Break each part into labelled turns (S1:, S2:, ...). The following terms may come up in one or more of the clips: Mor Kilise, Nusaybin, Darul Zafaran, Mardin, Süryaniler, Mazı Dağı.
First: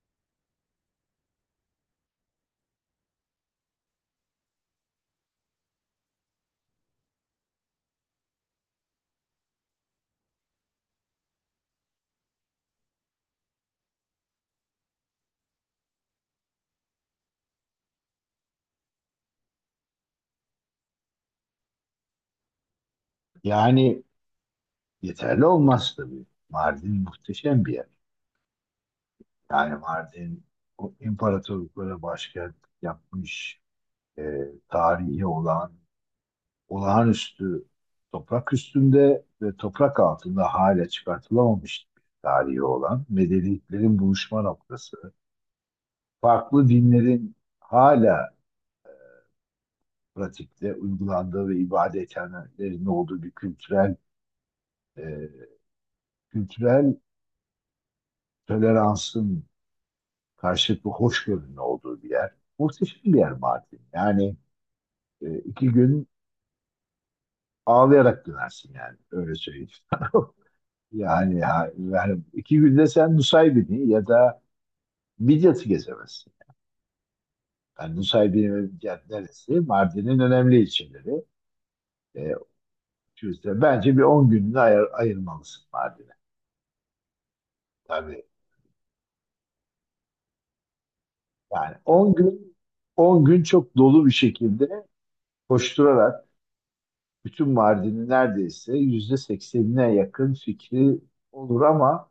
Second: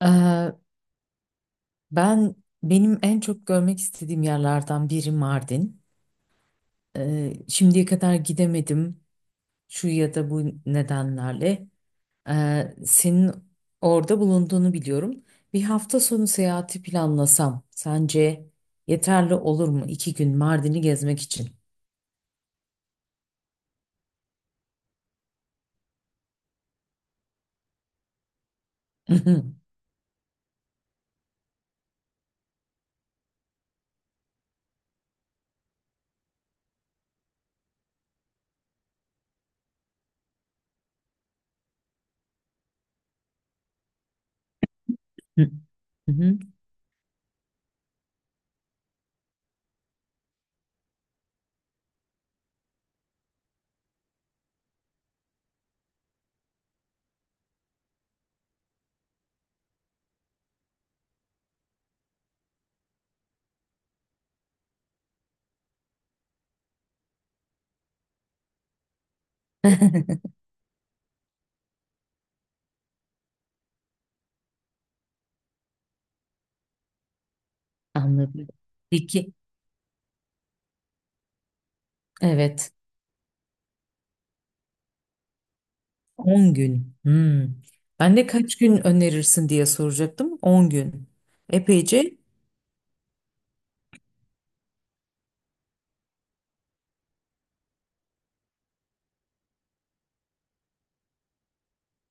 S1: Eee, ben benim en çok görmek istediğim yerlerden biri Mardin. Şimdiye kadar gidemedim şu ya da bu nedenlerle. Senin orada bulunduğunu biliyorum. Bir hafta sonu seyahati planlasam sence yeterli olur mu? 2 gün Mardin'i gezmek için.
S2: Yani yeterli olmaz tabii. Mardin muhteşem bir yer.
S1: Hı
S2: Yani Mardin o imparatorluklara başkent yapmış e, tarihi olan olağanüstü toprak üstünde ve toprak altında hala çıkartılamamış bir tarihi olan medeniyetlerin buluşma noktası.
S1: hı,
S2: Farklı dinlerin hala pratikte uygulandığı ve ibadethanelerin olduğu bir kültürel e, kültürel toleransın karşılıklı hoşgörünün olduğu bir yer. Muhteşem bir yer Mardin. Yani iki gün ağlayarak dönersin yani. Öyle söyleyeyim sana. Yani, iki günde sen Nusaybin'i ya da Midyat'ı gezemezsin. Yani
S1: Anladım.
S2: Nusaybin ve Midyat
S1: Peki.
S2: neresi? Mardin'in önemli ilçeleri. E,
S1: Evet.
S2: işte bence bir 10 gününü ayırmalısın Mardin'e.
S1: On gün. Hmm. Ben
S2: Tabii.
S1: de kaç gün önerirsin diye soracaktım. 10 gün.
S2: Yani on
S1: Epeyce.
S2: gün on gün çok dolu bir şekilde koşturarak bütün Mardin'i neredeyse yüzde seksenine yakın fikri olur ama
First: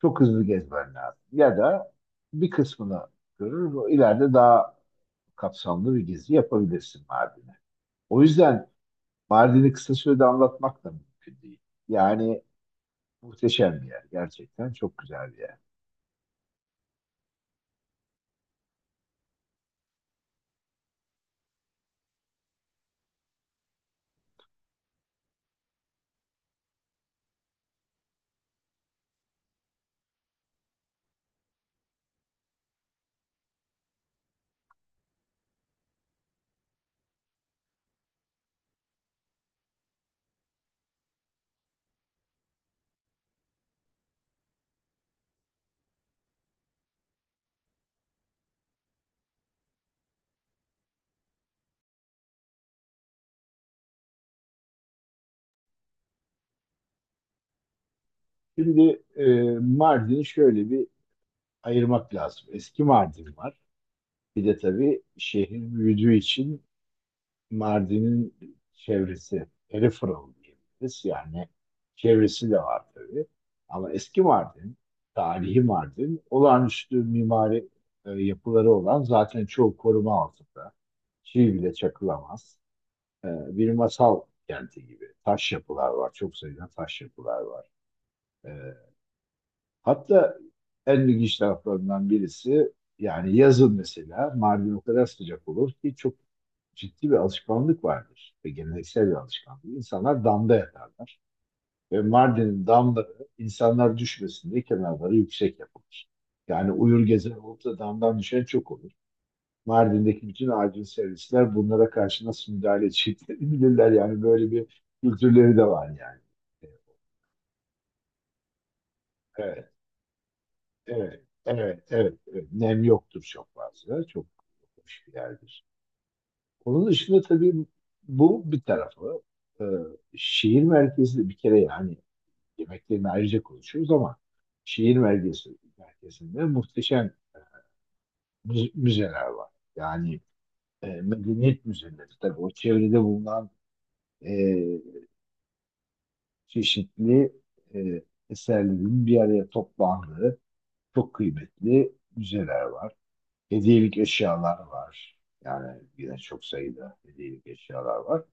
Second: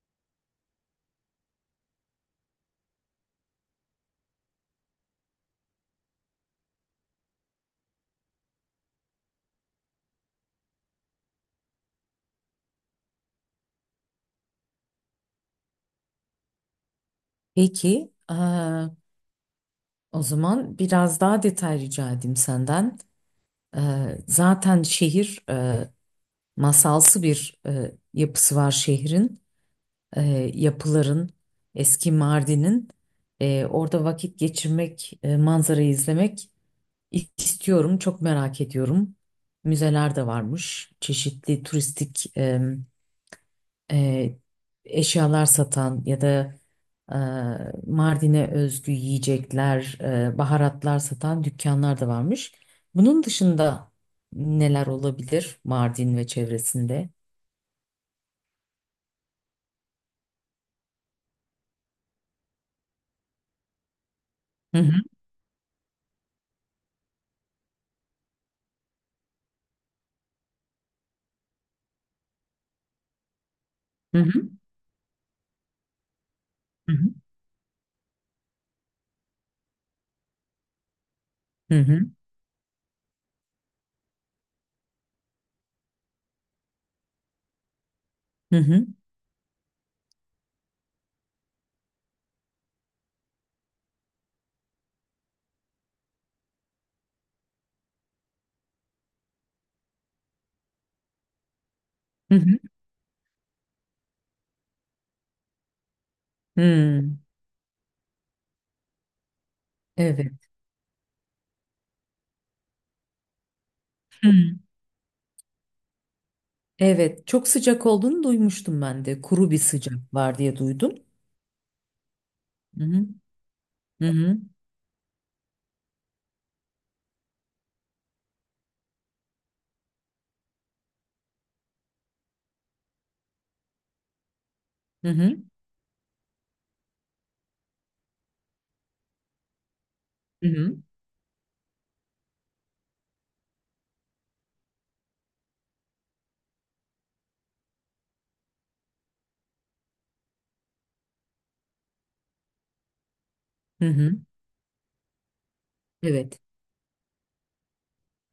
S2: çok hızlı gezmen lazım. Ya da bir kısmını görür, o ileride daha kapsamlı bir gezi yapabilirsin Mardin'e. O yüzden Mardin'i kısa sürede anlatmak da mümkün değil. Yani muhteşem bir yer. Gerçekten çok güzel bir yer.
S1: Peki, o zaman biraz daha detay rica edeyim senden. Zaten şehir masalsı bir yapısı var şehrin. Yapıların, eski Mardin'in. Orada vakit geçirmek, manzarayı izlemek istiyorum, çok merak ediyorum. Müzeler de varmış, çeşitli turistik e, eşyalar satan ya da e, Mardin'e özgü yiyecekler, baharatlar satan dükkanlar da varmış. Bunun dışında neler olabilir Mardin ve çevresinde?
S2: Şimdi Mardin'i şöyle bir ayırmak lazım. Eski Mardin var. Bir de
S1: Hı hı
S2: tabii şehir büyüdüğü için Mardin'in çevresi, peripheral diyebiliriz. Yani çevresi de var tabii. Ama
S1: hı
S2: eski
S1: hı
S2: Mardin, tarihi Mardin, olağanüstü
S1: hı
S2: mimari yapıları olan zaten çoğu koruma altında. Çivi bile
S1: hı hı
S2: çakılamaz. Bir masal kenti gibi. Taş yapılar var. Çok sayıda taş yapılar var. E,
S1: hı
S2: Hatta en ilginç taraflarından birisi yani yazın mesela Mardin o kadar sıcak olur ki çok ciddi bir alışkanlık vardır ve geleneksel bir alışkanlık. İnsanlar damda yatarlar ve
S1: hı hı.
S2: Mardin'in damları insanlar düşmesin diye kenarları yüksek yapılır. Yani
S1: Hı.
S2: uyur gezer olup da damdan düşen çok olur. Mardin'deki
S1: Evet.
S2: bütün acil servisler bunlara karşı nasıl müdahale edeceklerini bilirler. Yani
S1: Hı.
S2: böyle bir kültürleri de var yani.
S1: Evet, çok sıcak olduğunu duymuştum ben de. Kuru bir
S2: Evet.
S1: sıcak var diye duydum.
S2: Evet, evet, evet, evet. Nem
S1: Hı
S2: yoktur çok fazla.
S1: hı
S2: Çok
S1: hı
S2: hoş bir yerdir. Onun dışında tabii bu bir tarafı. Ee, Şehir merkezi de bir kere yani yemeklerini ayrıca konuşuyoruz ama şehir
S1: hı hı
S2: merkezi merkezinde muhteşem müzeler var. Yani
S1: hı hı.
S2: medeniyet müzeleri tabii o çevrede bulunan e, çeşitli e, eserlerin bir araya toplandığı çok kıymetli müzeler var.
S1: hı
S2: Hediyelik
S1: hı.
S2: eşyalar var. Yani yine
S1: Evet.
S2: çok sayıda hediyelik eşyalar var.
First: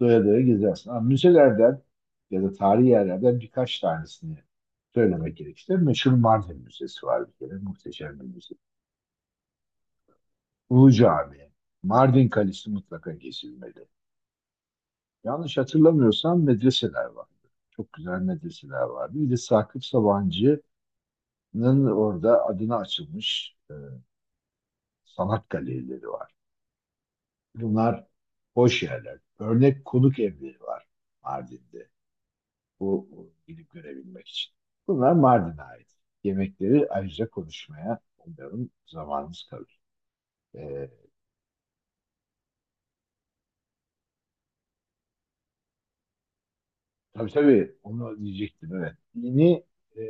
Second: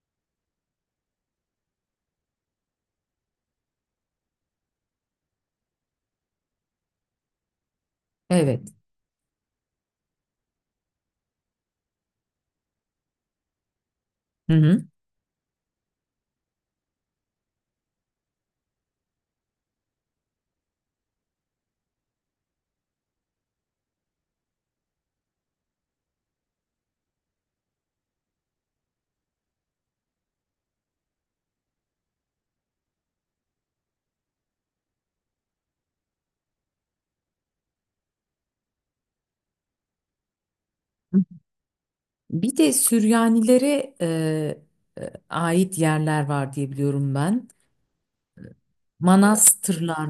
S2: Doya doya gezersin. Ama müzelerden ya da tarihi yerlerden birkaç tanesini söylemek gerekirse meşhur Mardin Müzesi var bir kere. Muhteşem bir müze.
S1: Evet.
S2: Ulu Cami, Mardin Kalesi mutlaka gezilmeli.
S1: Hı hı.
S2: Yanlış hatırlamıyorsam medreseler vardı. Çok güzel medreseler vardı. Bir de Sakıp Sabancı'nın orada adına açılmış sanat galerileri var. Bunlar hoş yerler. Örnek konuk evleri var Mardin'de. Bu, bu gidip görebilmek için. Bunlar Mardin'e ait. Yemekleri ayrıca konuşmaya umarım zamanımız kalır. Ee,
S1: Bir de Süryanilere ait yerler var diye biliyorum
S2: tabii
S1: ben.
S2: tabii onu diyecektim, evet. Dini e,
S1: Manastırlar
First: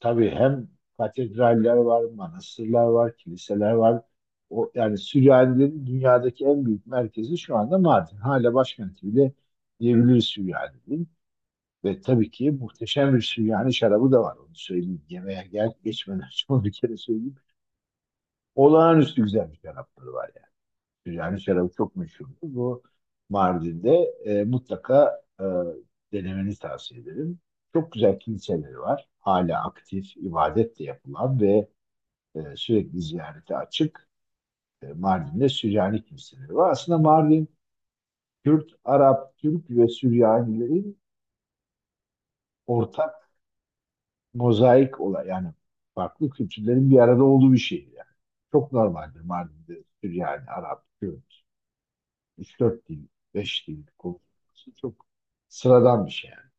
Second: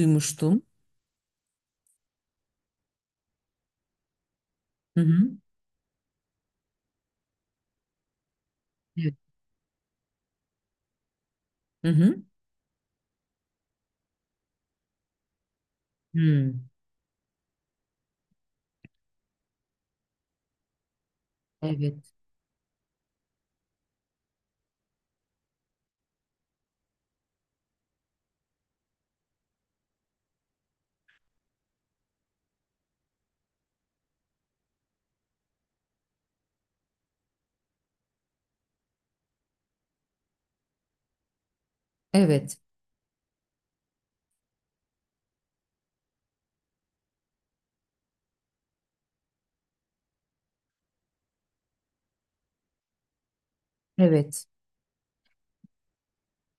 S2: tabii hem katedraller var, manastırlar var, kiliseler var. O, yani
S1: Hı hı.
S2: Süryanilerin dünyadaki en büyük merkezi şu anda Mardin. Hala başkenti
S1: Evet.
S2: bile diyebiliriz Süryanilerin.
S1: Hı
S2: Ve
S1: hı.
S2: tabii ki muhteşem bir Süryani şarabı da var, onu söyleyeyim. Yemeğe gel geçmeden önce onu
S1: Hmm.
S2: bir kere söyleyeyim. Olağanüstü güzel bir şarapları var yani. Süryani şarabı çok
S1: Evet.
S2: meşhur. Bu Mardin'de mutlaka denemeni tavsiye ederim. Çok güzel kiliseleri var. Hala aktif, ibadet de yapılan ve sürekli ziyarete açık. Mardin'de Süryani kiliseleri var. Aslında Mardin, Kürt, Arap, Türk ve Süryanilerin
S1: Evet.
S2: ortak mozaik olay yani farklı kültürlerin bir arada olduğu bir şehir yani. Çok normaldir Mardin'de Süryani, Arap, Kürt, üç dört dil, 5 dil
S1: Evet.
S2: konuşması çok sıradan bir şey yani.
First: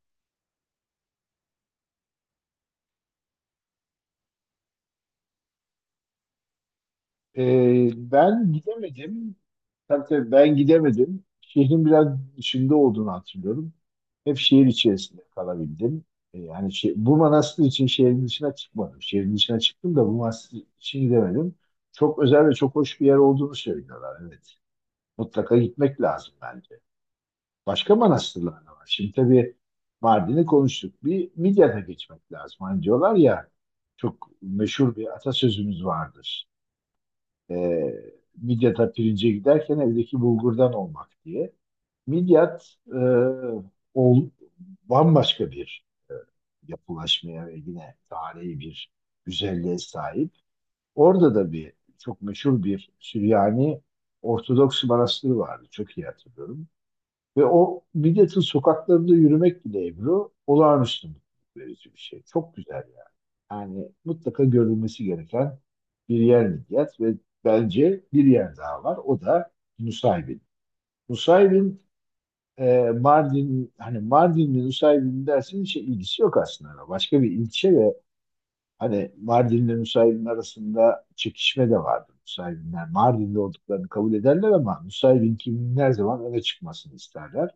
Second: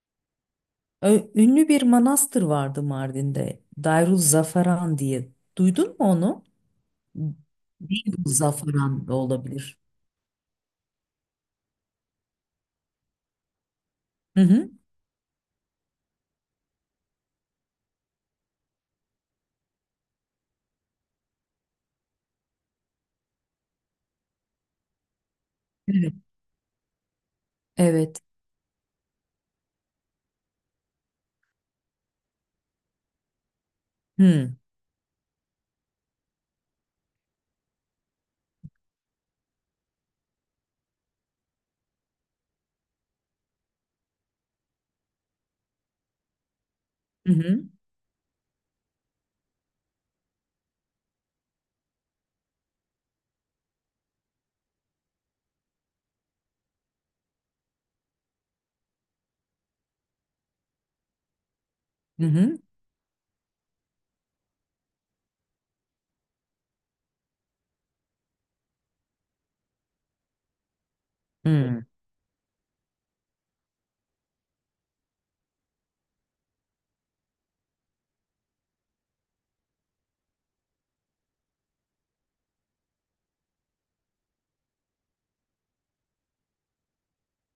S1: Ünlü bir manastır vardı Mardin'de. Darul Zafaran diye. Duydun mu onu? Darul
S2: Ben
S1: Zafaran da
S2: gidemedim.
S1: olabilir.
S2: Tabii tabii ben gidemedim. Şehrin biraz dışında olduğunu hatırlıyorum. Hep
S1: Hı
S2: şehir
S1: hı.
S2: içerisinde kalabildim. Yani şey, bu manastır için şehrin dışına çıkmadım. Şehrin dışına çıktım da bu manastır için gidemedim. Çok özel ve çok hoş bir yer olduğunu söylüyorlar. Evet. Mutlaka gitmek
S1: Evet.
S2: lazım bence. Başka
S1: Evet.
S2: manastırlar da var. Şimdi tabii Mardin'i konuştuk. Bir Midyat'a geçmek lazım. Hani diyorlar ya çok
S1: Hı
S2: meşhur bir atasözümüz vardır. Ee, Midyat'a pirince giderken evdeki bulgurdan olmak diye. Midyat ol, bambaşka bir e, yapılaşmaya ve
S1: hı.
S2: yine tarihi bir güzelliğe sahip. Orada da bir çok meşhur bir Süryani Ortodoks manastırı vardı. Çok iyi hatırlıyorum. Ve o Midyat'ın sokaklarında yürümek bile Ebru olağanüstü mutluluk verici bir şey.
S1: Hı
S2: Çok
S1: hı.
S2: güzel yani. Yani mutlaka görülmesi gereken bir yer Midyat ve bence bir yer daha var. O da Nusaybin. Nusaybin
S1: Hı
S2: Mardin hani Mardin'le Nusaybin dersin hiç ilgisi yok aslında. Başka bir ilçe ve hani Mardin'le Nusaybin arasında çekişme de vardı. Nusaybinler Mardin'de olduklarını kabul ederler ama Nusaybin kimin her zaman öne çıkmasını isterler.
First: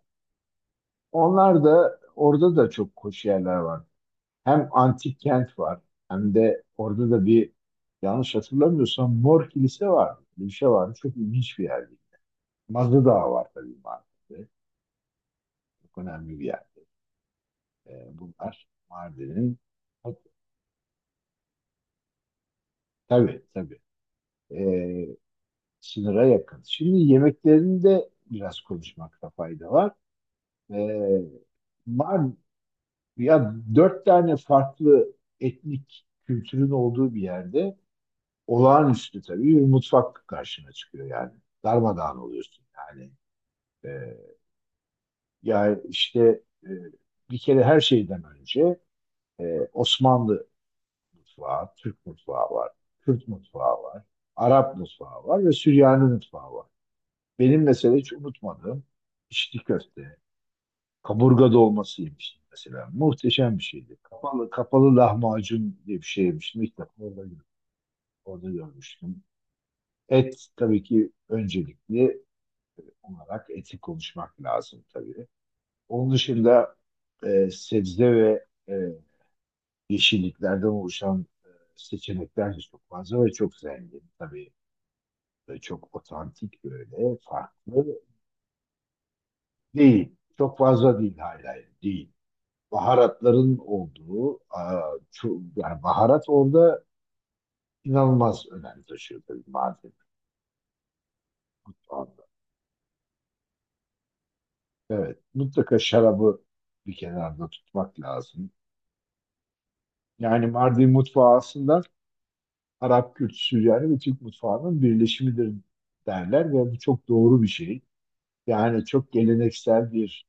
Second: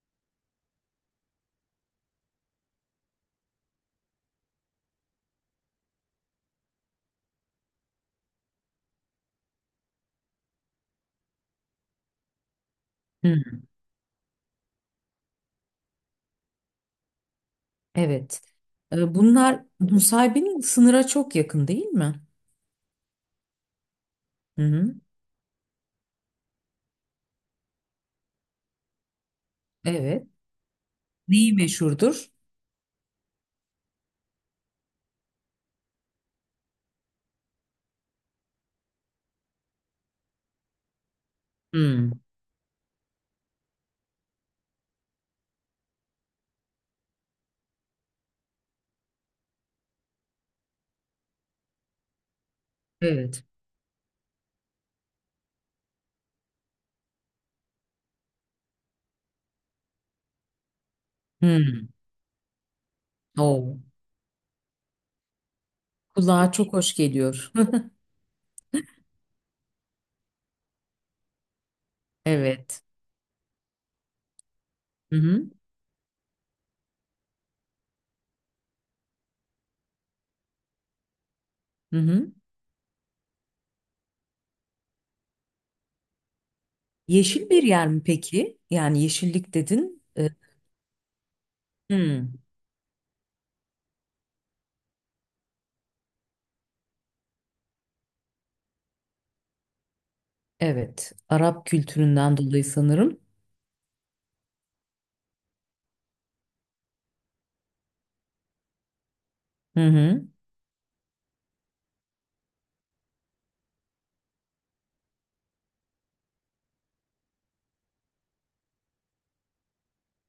S2: Onlar da orada da çok hoş yerler var. Hem antik kent var hem de orada da bir yanlış hatırlamıyorsam Mor Kilise var. Bir şey var. Çok ilginç bir yerdi. Mazı Dağı var
S1: hı.
S2: tabii Mardin'de. Çok önemli bir yerde.
S1: Evet.
S2: Bunlar Mardin'in
S1: Bunlar Nusaybin'in sınıra çok yakın değil mi?
S2: tabii tabii
S1: Hı hı.
S2: ee, sınıra yakın. Şimdi yemeklerinde biraz konuşmakta fayda var.
S1: Evet.
S2: Ee,
S1: Neyi meşhurdur?
S2: Mardin, ya dört tane farklı etnik kültürün olduğu bir yerde olağanüstü tabii bir mutfak karşına çıkıyor yani.
S1: Hmm.
S2: Darmadağın oluyorsun yani. Ee, Ya işte bir kere her şeyden önce Osmanlı mutfağı, Türk mutfağı var, Kürt
S1: Evet.
S2: mutfağı var, Arap mutfağı var ve Süryani mutfağı var. Benim mesela hiç unutmadığım içli köfte, kaburga
S1: Hmm.
S2: dolması yemiştim mesela. Muhteşem bir
S1: Oo.
S2: şeydi. Kapalı, kapalı lahmacun diye bir şey
S1: Kulağa
S2: yemiştim.
S1: çok
S2: İlk
S1: hoş
S2: defa orada,
S1: geliyor.
S2: orada görmüştüm. Et tabii ki öncelikli
S1: Evet.
S2: olarak etik konuşmak lazım
S1: Hı
S2: tabii.
S1: hı.
S2: Onun dışında sebze ve yeşilliklerden oluşan
S1: Hı hı.
S2: seçenekler de çok fazla ve çok zengin. Tabii çok otantik böyle
S1: Yeşil bir
S2: farklı
S1: yer mi peki? Yani yeşillik dedin.
S2: değil. Çok fazla değil, hala değil.
S1: Hmm.
S2: Baharatların olduğu, yani baharat orada inanılmaz önem taşıyor tabii madem
S1: Evet. Arap
S2: mutfağında.
S1: kültüründen dolayı sanırım.
S2: Evet, mutlaka şarabı bir kenarda tutmak lazım.
S1: Hı hı.
S2: Yani Mardin mutfağı aslında Arap Kürt, Süryani ve Türk mutfağının birleşimidir derler ve bu çok doğru bir şey. Yani çok geleneksel bir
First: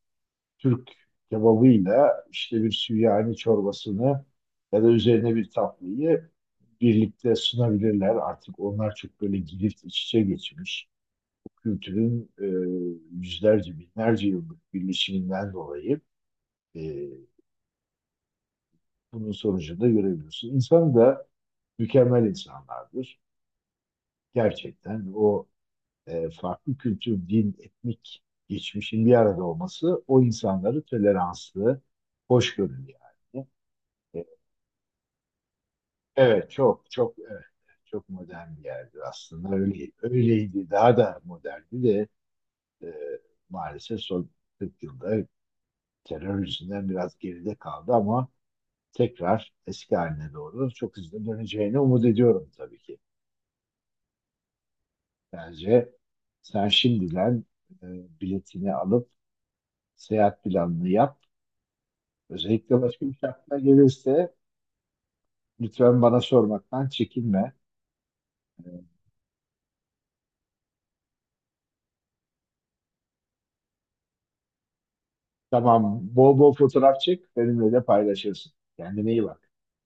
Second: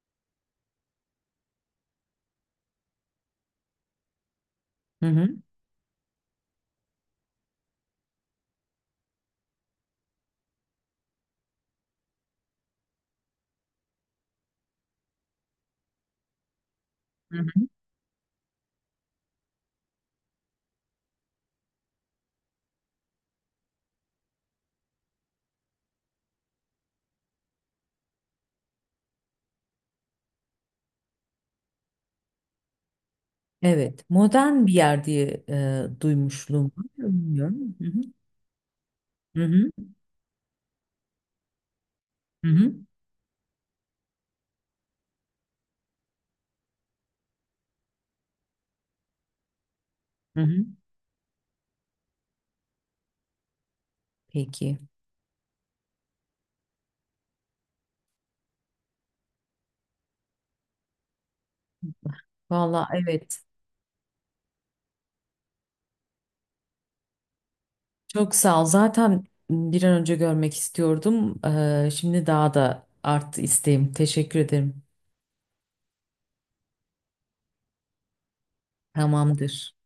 S2: Türk kebabıyla işte bir Süryani çorbasını ya da
S1: Hı hı.
S2: üzerine bir tatlıyı birlikte sunabilirler. Artık onlar çok böyle girift iç içe geçmiş. Bu kültürün yüzlerce, binlerce yıllık birleşiminden dolayı e,
S1: Hı hı.
S2: bunun sonucunu da görebiliyorsun. İnsan da mükemmel insanlardır. Gerçekten o farklı kültür, din, etnik geçmişin bir arada olması o insanları toleranslı, hoşgörülü yani.
S1: Evet.
S2: E,
S1: Modern bir yer diye
S2: Evet,
S1: duymuşluğum var.
S2: çok çok evet,
S1: Bilmiyorum. Hı hı.
S2: çok modern bir yerdir
S1: Hı
S2: aslında.
S1: hı.
S2: Öyle, öyleydi, daha da moderndi de
S1: Hı hı.
S2: e, maalesef son 40 yılda terör yüzünden biraz geride kaldı ama tekrar eski haline
S1: Hı hı.
S2: doğru çok hızlı döneceğini umut ediyorum tabii ki.
S1: Peki.
S2: Bence sen şimdiden e, biletini alıp seyahat planını yap. Özellikle
S1: Valla
S2: başka bir şey
S1: evet.
S2: aklına gelirse lütfen bana sormaktan çekinme.
S1: Çok sağ ol.
S2: Ee,
S1: Zaten bir an önce görmek istiyordum. Şimdi daha da arttı isteğim. Teşekkür ederim.
S2: Tamam, bol bol fotoğraf çek, benimle de paylaşırsın. Kendine iyi bak.
S1: Tamamdır.